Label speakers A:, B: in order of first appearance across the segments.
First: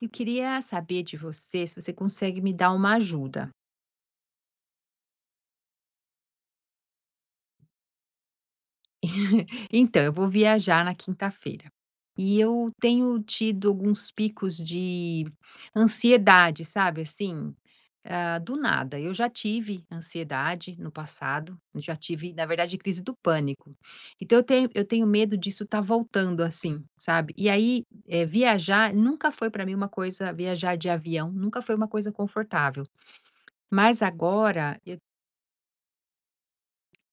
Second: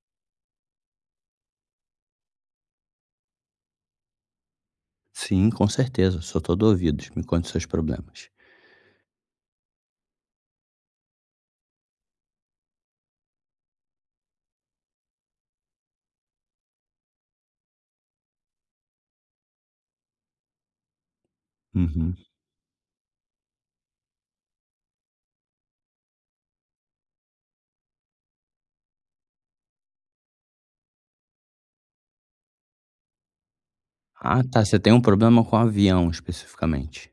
A: Eu queria saber de você se você consegue me dar uma ajuda.
B: Sim, com certeza, sou todo ouvidos. Me conte seus problemas.
A: Então, eu vou viajar na quinta-feira e eu tenho tido alguns picos de ansiedade, sabe assim? Ah, do nada. Eu já tive ansiedade no passado, já
B: Uhum.
A: tive, na verdade, crise do pânico. Então, eu tenho medo disso estar voltando assim, sabe? E aí, viajar nunca foi para mim uma coisa, viajar de avião nunca foi uma coisa confortável. Mas
B: Ah, tá, você
A: agora,
B: tem
A: eu
B: um problema com avião, especificamente?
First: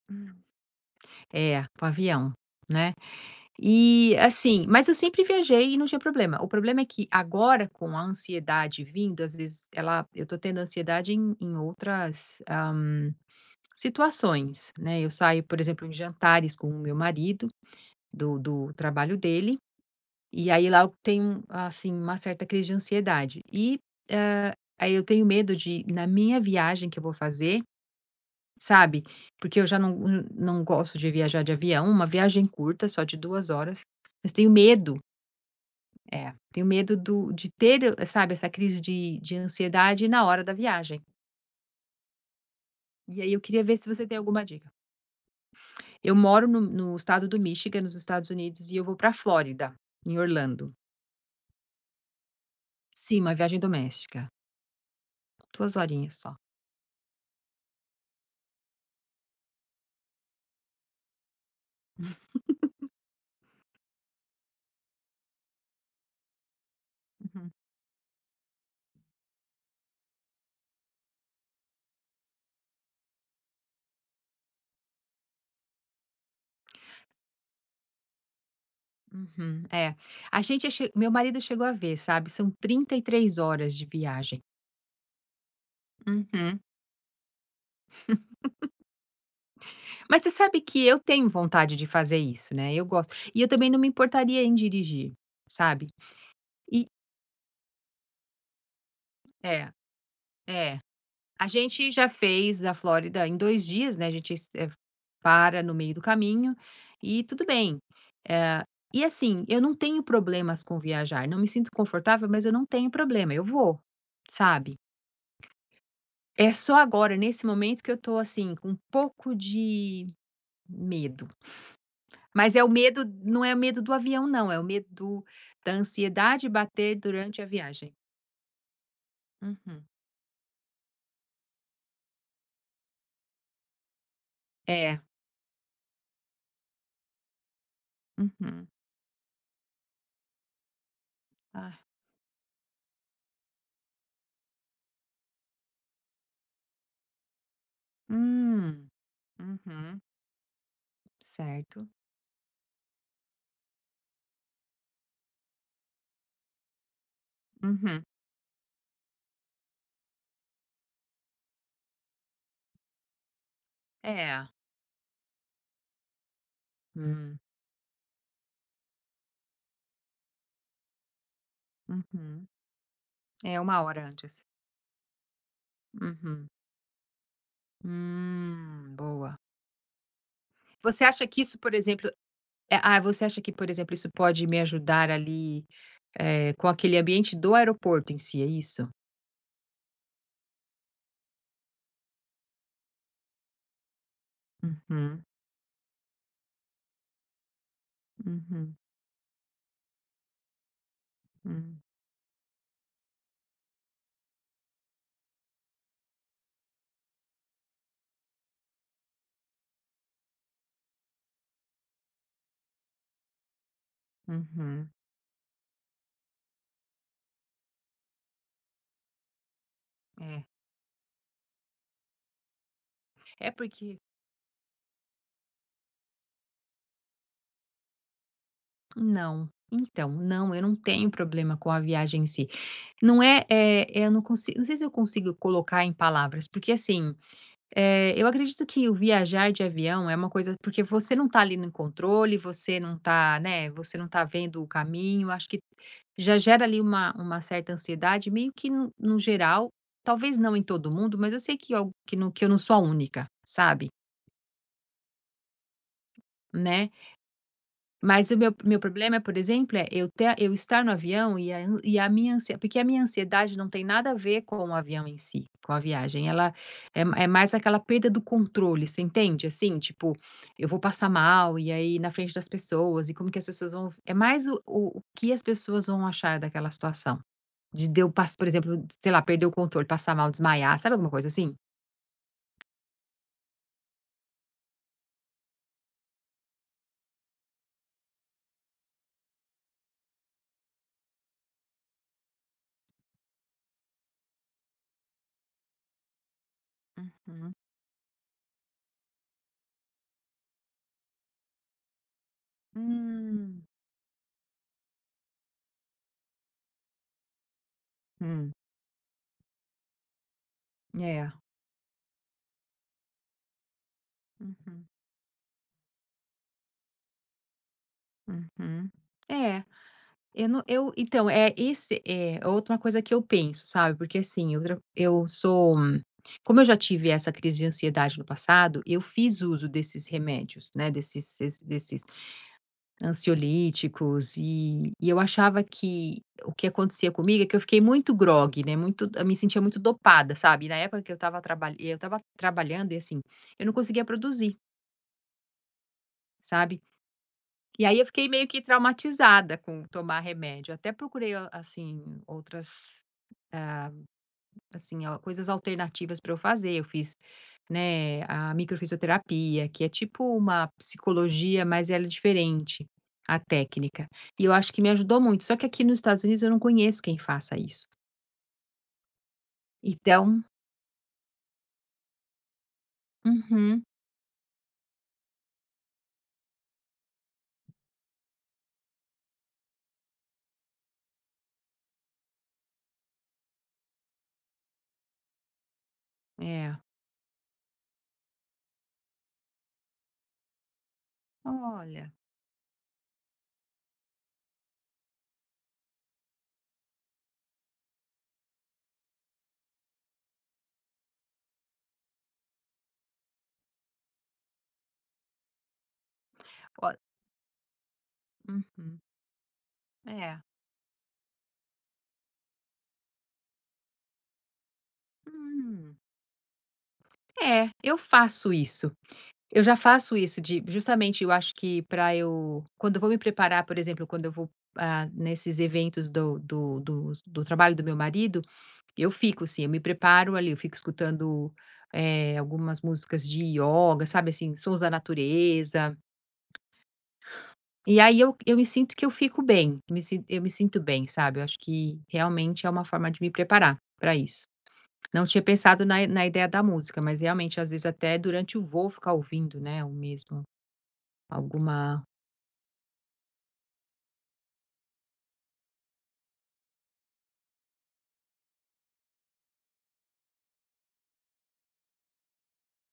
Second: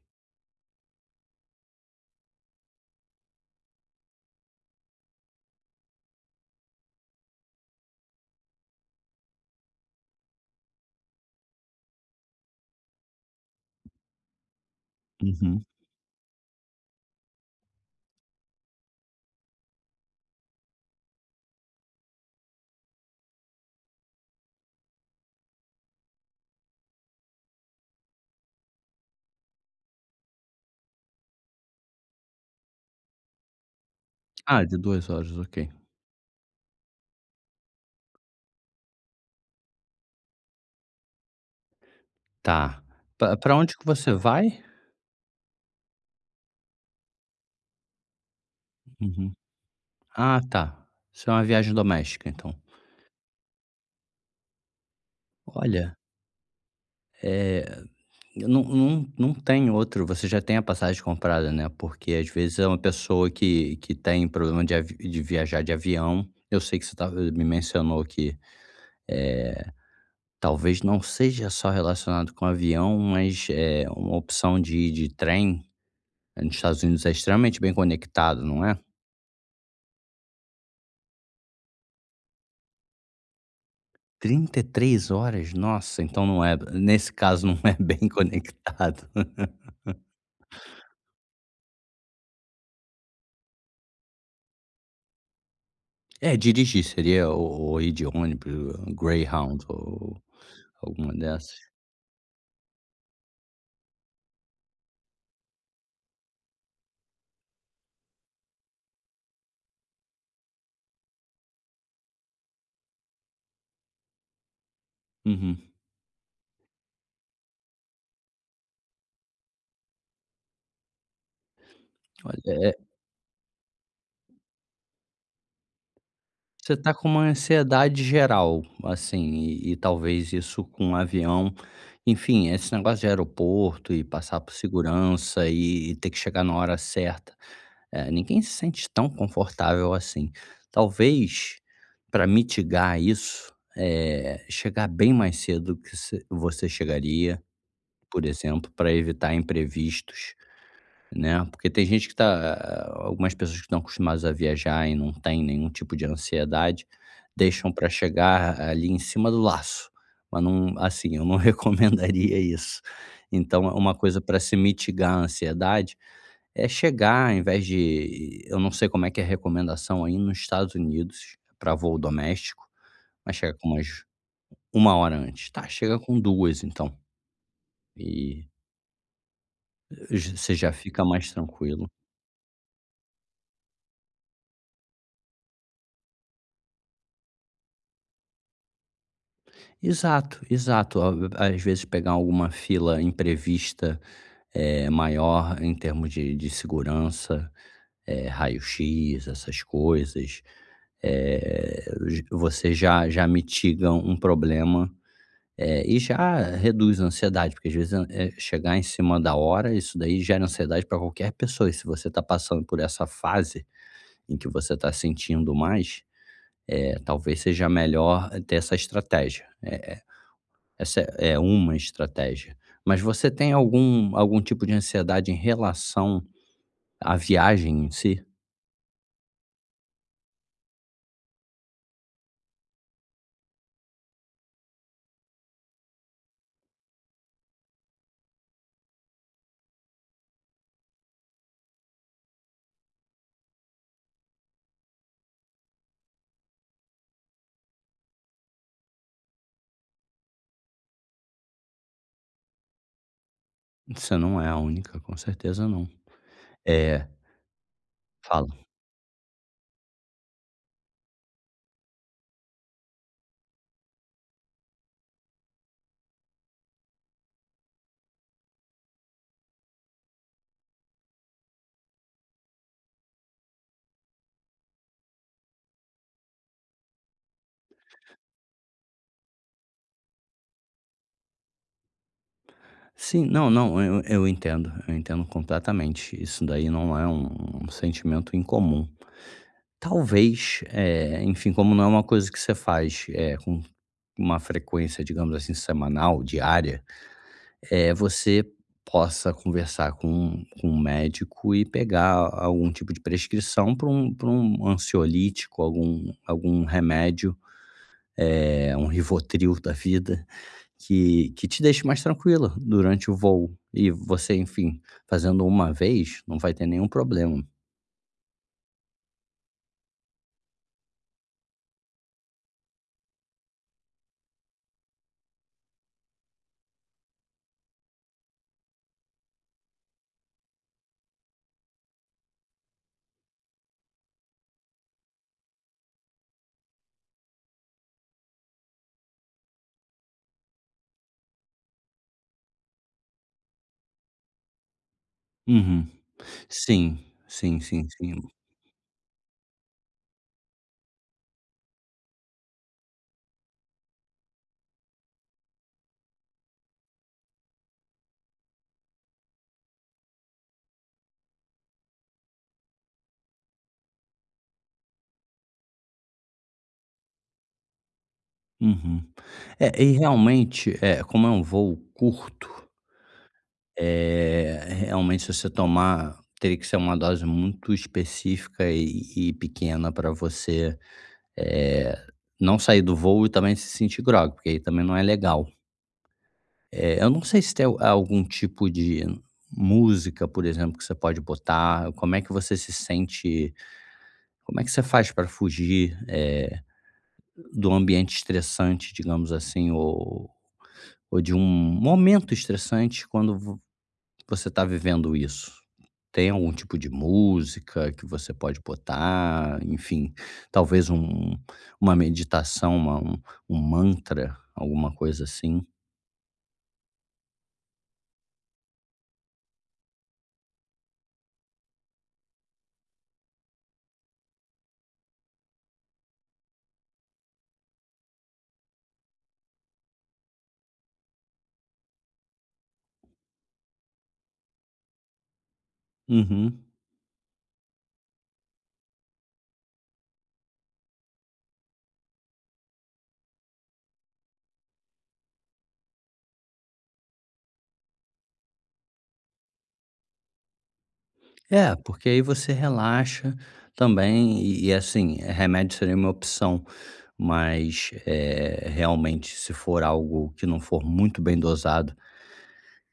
A: É, com avião, né. E, assim, mas eu sempre viajei e não tinha problema. O problema é que agora, com a ansiedade vindo, às vezes ela eu tô tendo ansiedade em outras, situações, né. Eu saio, por
B: Uhum.
A: exemplo, em jantares com o meu marido, do trabalho dele, e aí lá eu tenho, assim, uma certa crise de ansiedade. E, hã, aí eu tenho medo de, na minha viagem que eu vou fazer, sabe, porque eu já não gosto de viajar de avião, uma viagem curta, só de 2 horas, mas tenho
B: Ah, de
A: medo
B: 2 horas, ok.
A: tenho medo do de ter, sabe, essa crise de ansiedade na hora da viagem.
B: Tá.
A: E aí
B: Pa
A: eu
B: pra
A: queria
B: onde
A: ver
B: que
A: se você
B: você
A: tem alguma
B: vai?
A: dica. Eu moro no estado do Michigan, nos Estados Unidos, e eu vou pra
B: Uhum.
A: Flórida, em
B: Ah,
A: Orlando.
B: tá. Isso é uma viagem doméstica, então.
A: Sim, uma viagem doméstica, duas
B: Olha,
A: horinhas só.
B: eh, eu não tem outro, você já tem a passagem comprada, né, porque, às vezes, é uma pessoa que tem problema de viajar de avião. Eu sei que você estava me
A: Uhum,
B: mencionou que, eh talvez não seja só relacionado com avião, mas é uma opção de trem. Nos Estados Unidos é extremamente bem conectado, não é?
A: uhum, é. A gente che Meu marido chegou a ver, sabe, são 33 horas de viagem.
B: 33 horas? Nossa, então não é,
A: Uhum.
B: nesse caso não é bem conectado.
A: Mas você sabe que eu tenho vontade de fazer isso, né, eu gosto. E eu também não me importaria em dirigir, sabe.
B: É, dirigir
A: E
B: seria ou ir de ônibus, Greyhound
A: é,
B: ou
A: é.
B: alguma
A: A
B: dessas.
A: gente já fez a Flórida em 2 dias, né, a gente para no meio do caminho e tudo bem. Eh, e assim, eu não tenho problemas com viajar, não me sinto confortável, mas eu não tenho problema, eu vou, sabe.
B: Uhum.
A: É só agora, nesse momento, que eu tô, assim, com um pouco de medo. Mas é o
B: Olha.
A: medo, não é o medo do avião, não, é o medo da ansiedade
B: Você tá
A: bater
B: com uma
A: durante a viagem.
B: ansiedade geral, assim, e
A: Uhum.
B: talvez isso com um avião, enfim, esse negócio de aeroporto e passar por
A: É.
B: segurança e ter que chegar na hora certa, ninguém se
A: Uhum.
B: sente tão confortável assim. Talvez,
A: Ah,
B: para mitigar isso, eh, chegar bem mais cedo que se você chegaria, por exemplo,
A: hum,
B: para evitar
A: uhum,
B: imprevistos. Né, porque tem
A: certo.
B: gente que algumas pessoas que estão acostumadas a viajar e não tem nenhum tipo de ansiedade, deixam para
A: Uhum.
B: chegar ali em cima do laço, mas não, assim, eu não recomendaria isso. Então, é uma coisa para
A: É.
B: se mitigar a ansiedade: é chegar, ao
A: Hum,
B: invés de, eu não sei como é que é a recomendação aí nos Estados Unidos para voo
A: uhum.
B: doméstico, mas chega
A: É
B: com
A: uma hora antes.
B: uma hora antes. Tá, chega com
A: Uhum.
B: duas, então, e
A: Boa.
B: j você já
A: Você
B: fica
A: acha
B: mais
A: que isso, por
B: tranquilo.
A: exemplo Você acha que, por exemplo, isso pode me ajudar ali, com aquele ambiente do aeroporto em si, é isso?
B: Exato, exato. Ó, às vezes pegar alguma fila imprevista
A: Uhum,
B: maior, em termos de segurança,
A: uhum,
B: raio-x, essas coisas,
A: hum,
B: você já mitiga um problema, e já reduz a ansiedade, porque às vezes, chegar em cima da hora, isso daí gera ansiedade para qualquer pessoa. E se você está passando por essa fase em que você
A: uhum.
B: está sentindo mais, talvez seja melhor ter essa estratégia, né?
A: É.
B: Essa é uma estratégia. Mas você
A: É
B: tem
A: porque
B: algum tipo de ansiedade em relação à viagem em si?
A: Não. Então, não, eu não tenho problema com a viagem em si. Não é, eu não consigo, não sei se eu consigo colocar em palavras, porque assim, eu acredito que o viajar de avião é uma coisa, porque você não tá ali no controle, você não tá, né, você não tá vendo o caminho, acho que já gera ali uma certa ansiedade, meio que no geral, talvez não em todo mundo, mas eu sei que, eu, que, no, que eu não sou a única, sabe?
B: Você não é a única, com certeza não.
A: Né?
B: É,
A: Mas o meu
B: fala.
A: meu problema, é, por exemplo, é eu estar no avião e a an e a minha ansie porque a minha ansiedade não tem nada a ver com o avião em si, com a viagem, ela é é mais aquela perda do controle, você entende? Assim, tipo, eu vou passar mal e aí na frente das pessoas e como que as pessoas vão, é mais o que as pessoas vão achar daquela situação, de eu pass por exemplo, sei lá, perder o controle, passar mal, desmaiar, sabe, alguma coisa assim?
B: Sim, não, não, eu entendo, eu entendo completamente. Isso daí não é um sentimento incomum. Talvez, enfim, como não é uma coisa que você faz, com uma frequência, digamos assim, semanal, diária
A: Uhum.
B: é você possa conversar com um médico e pegar algum tipo de
A: Hum.
B: prescrição, para um pra um ansiolítico, algum remédio,
A: Hum.
B: é um Rivotril da vida, que
A: É.
B: que te deixe mais tranquila durante o voo. E você, enfim,
A: Uhum.
B: fazendo uma vez, não vai ter nenhum problema.
A: Uhum. É. Eu não Eu então, é esse é outra coisa que eu penso, sabe, porque assim, outra eu sou como eu já tive essa crise de ansiedade no passado, eu fiz uso desses remédios, né, desses ansiolíticos e eu achava que o que acontecia comigo é que eu fiquei muito grogue, né, muito, eu me sentia muito dopada, sabe, na época que eu estava trabalhando e assim, eu não conseguia produzir,
B: Uhum.
A: sabe.
B: Sim, sim,
A: E
B: sim,
A: aí eu
B: sim.
A: fiquei meio que traumatizada com tomar remédio, até procurei, assim, outras, ah, assim, al coisas alternativas para eu fazer. Eu fiz, né, a microfisioterapia, que é tipo uma psicologia, mas ela é diferente, a técnica. E eu acho que me ajudou muito, só que aqui nos Estados Unidos eu não conheço quem faça isso.
B: Uhum. É, e
A: Então,
B: realmente, é, como é um voo curto.
A: uhum.
B: É, realmente, se você tomar, teria que ser uma dose muito específica e pequena, para você é, não sair do voo e também se sentir grogue, porque aí também não é legal.
A: É.
B: É, eu não sei se tem algum tipo de música, por exemplo, que você pode botar.
A: Olha,
B: Como é que você se sente? Como é que você faz para fugir do ambiente estressante, digamos assim, ou, de um momento estressante quando você está vivendo isso? Tem algum tipo
A: o
B: de música que você pode
A: uhum.
B: botar? Enfim,
A: É.
B: talvez uma meditação, uma um um mantra, alguma coisa assim?
A: Hum. É, eu faço isso. Eu já faço isso de, justamente, eu acho que para eu, quando eu vou me preparar, por exemplo, quando eu vou, nesses eventos do trabalho do meu marido, eu fico assim, eu me preparo ali, eu fico escutando, algumas músicas de ioga, sabe, assim, sons da natureza.
B: Uhum.
A: E aí eu me sinto que eu fico bem, me sin eu me sinto bem, sabe. Eu acho que realmente é uma forma de me preparar para isso. Não tinha pensado na ideia da música, mas realmente, às vezes, até durante o voo ficar ouvindo, né, o mesmo,
B: É,
A: alguma...
B: porque aí você relaxa também, e, assim, remédio seria uma opção, mas, realmente, se for algo que não for muito bem dosado.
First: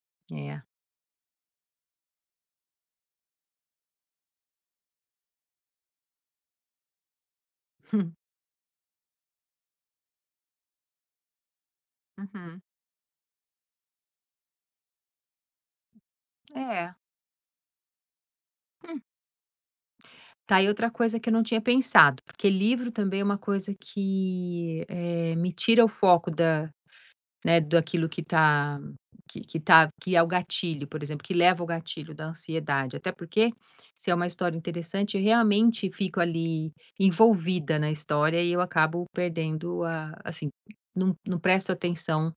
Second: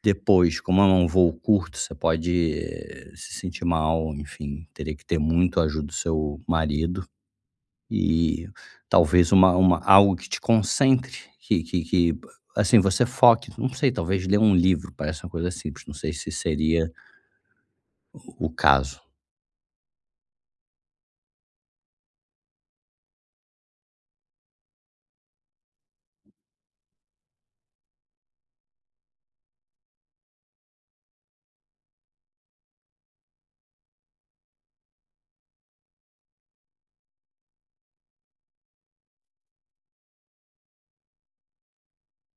B: Depois,
A: É.
B: como é um voo curto, você pode, se sentir mal, enfim, teria que ter muito a ajuda do seu marido,
A: Hum.
B: e talvez uma algo que te concentre, que,
A: Uhum.
B: assim, você foque. Não sei, talvez ler um livro, parece uma coisa simples, não sei se seria
A: É.
B: o caso.
A: Hum. Tá aí outra coisa que eu não tinha pensado, porque livro também é uma coisa que, me tira o foco da, né, daquilo que tá, que tá que é o gatilho, por exemplo, que leva ao gatilho da ansiedade. Até porque, se é uma história interessante, eu realmente fico ali envolvida na história e eu acabo perdendo a, assim, não presto atenção,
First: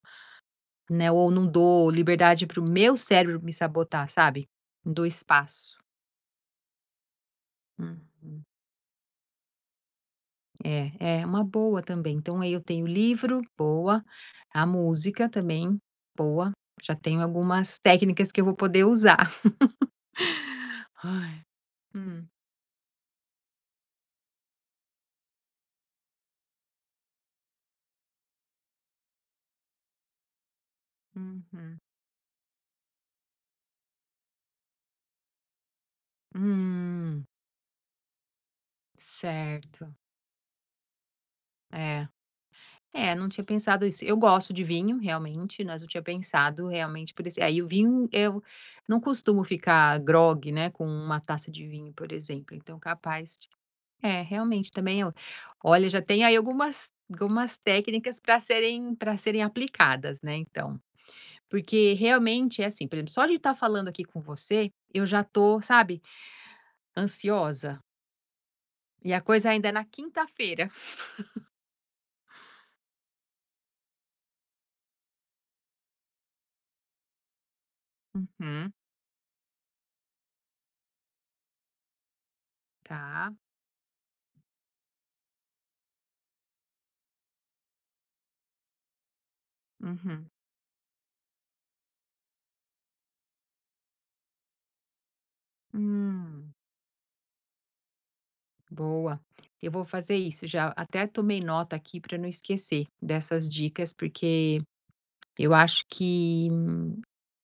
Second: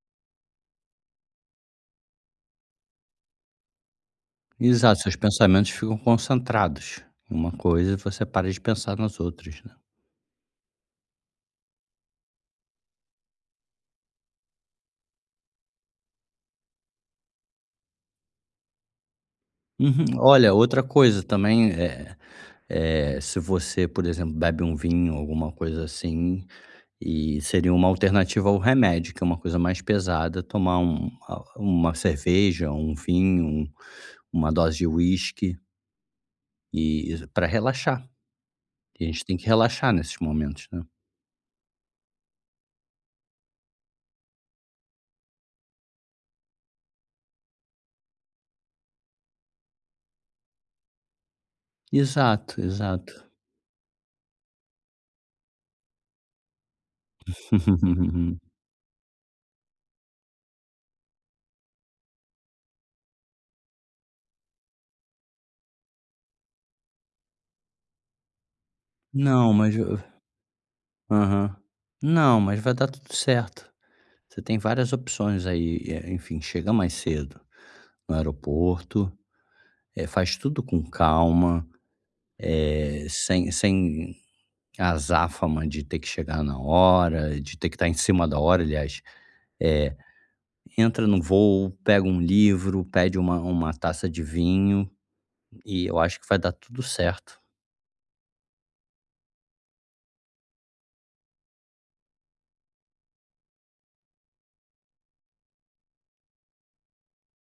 A: né, ou não dou liberdade para o meu cérebro me sabotar, sabe? Não
B: Exato,
A: dou
B: seus pensamentos
A: espaço.
B: ficam concentrados em uma coisa e você
A: Uhum.
B: para de pensar nas outras, né.
A: É uma boa também. Então aí eu tenho livro, boa, a música também, boa. Já tenho algumas técnicas que eu vou poder usar.
B: Uhum. Olha, outra coisa
A: Ai,
B: também,
A: hum,
B: se você, por exemplo, bebe um vinho, alguma coisa assim. E seria uma alternativa ao remédio, que é uma coisa mais pesada: tomar um a
A: uhum.
B: uma cerveja, um vinho, uma dose de uísque, e
A: Hum,
B: para relaxar. E a gente tem que relaxar
A: certo.
B: nesses momentos, né.
A: É. É, não tinha pensado isso. Eu gosto de vinho, realmente, mas não tinha pensado realmente por esse. Aí o vinho, eu não costumo ficar grogue, né, com uma taça de vinho, por exemplo.
B: Exato,
A: Então,
B: exato.
A: capaz É, realmente também eu, olha, já tem aí algumas técnicas para serem aplicadas, né, então. Porque realmente é assim, por exemplo, só de estar falando aqui com você, eu já tô, sabe, ansiosa. E a coisa
B: Não,
A: ainda é
B: mas
A: na
B: eu,
A: quinta-feira.
B: aham. Não, mas vai dar tudo certo. Você tem várias opções aí, enfim, chega mais cedo no
A: Uhum,
B: aeroporto, faz tudo com calma, eh,
A: tá.
B: sem sem a azáfama de ter que chegar na hora, de ter que estar em cima da hora, aliás, eh,
A: Uhum.
B: entra no voo, pega um livro, pede uma taça de vinho, e eu acho que vai dar
A: Hum,
B: tudo certo.
A: boa. Eu vou fazer isso, já até tomei nota aqui para não esquecer dessas dicas, porque eu acho que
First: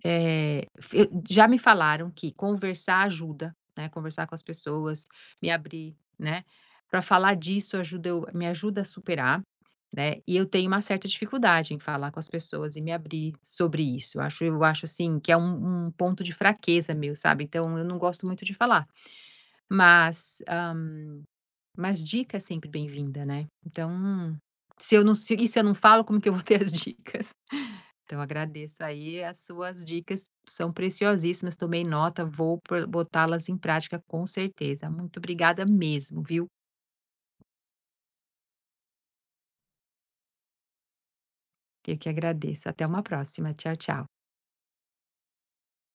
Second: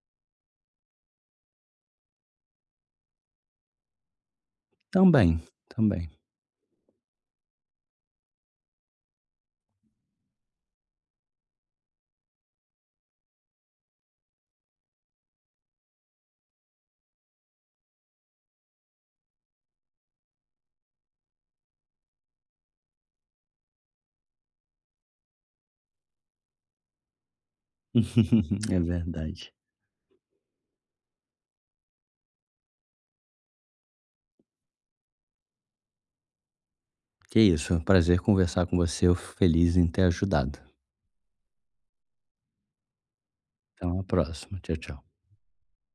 A: Eh, f já me falaram que conversar ajuda, né, conversar com as pessoas,
B: Também,
A: me abrir,
B: também.
A: né, pra falar disso ajuda eu me ajuda a superar, né, e eu tenho uma certa dificuldade em falar com as pessoas e me abrir sobre isso. Eu acho, assim, que é um ponto de fraqueza meu, sabe, então eu não gosto muito de falar, mas, mas dica é sempre bem-vinda, né, então, se eu não falo, como que eu vou ter as dicas? Então
B: É
A: agradeço aí, as
B: verdade.
A: suas dicas são preciosíssimas, tomei nota, vou pro botá-las em prática com certeza. Muito obrigada mesmo, viu.
B: Que isso, é um prazer conversar com você, eu fico feliz em ter ajudado.
A: Eu que agradeço. Até uma próxima. Tchau,
B: Até uma
A: tchau.
B: próxima. Tchau, tchau.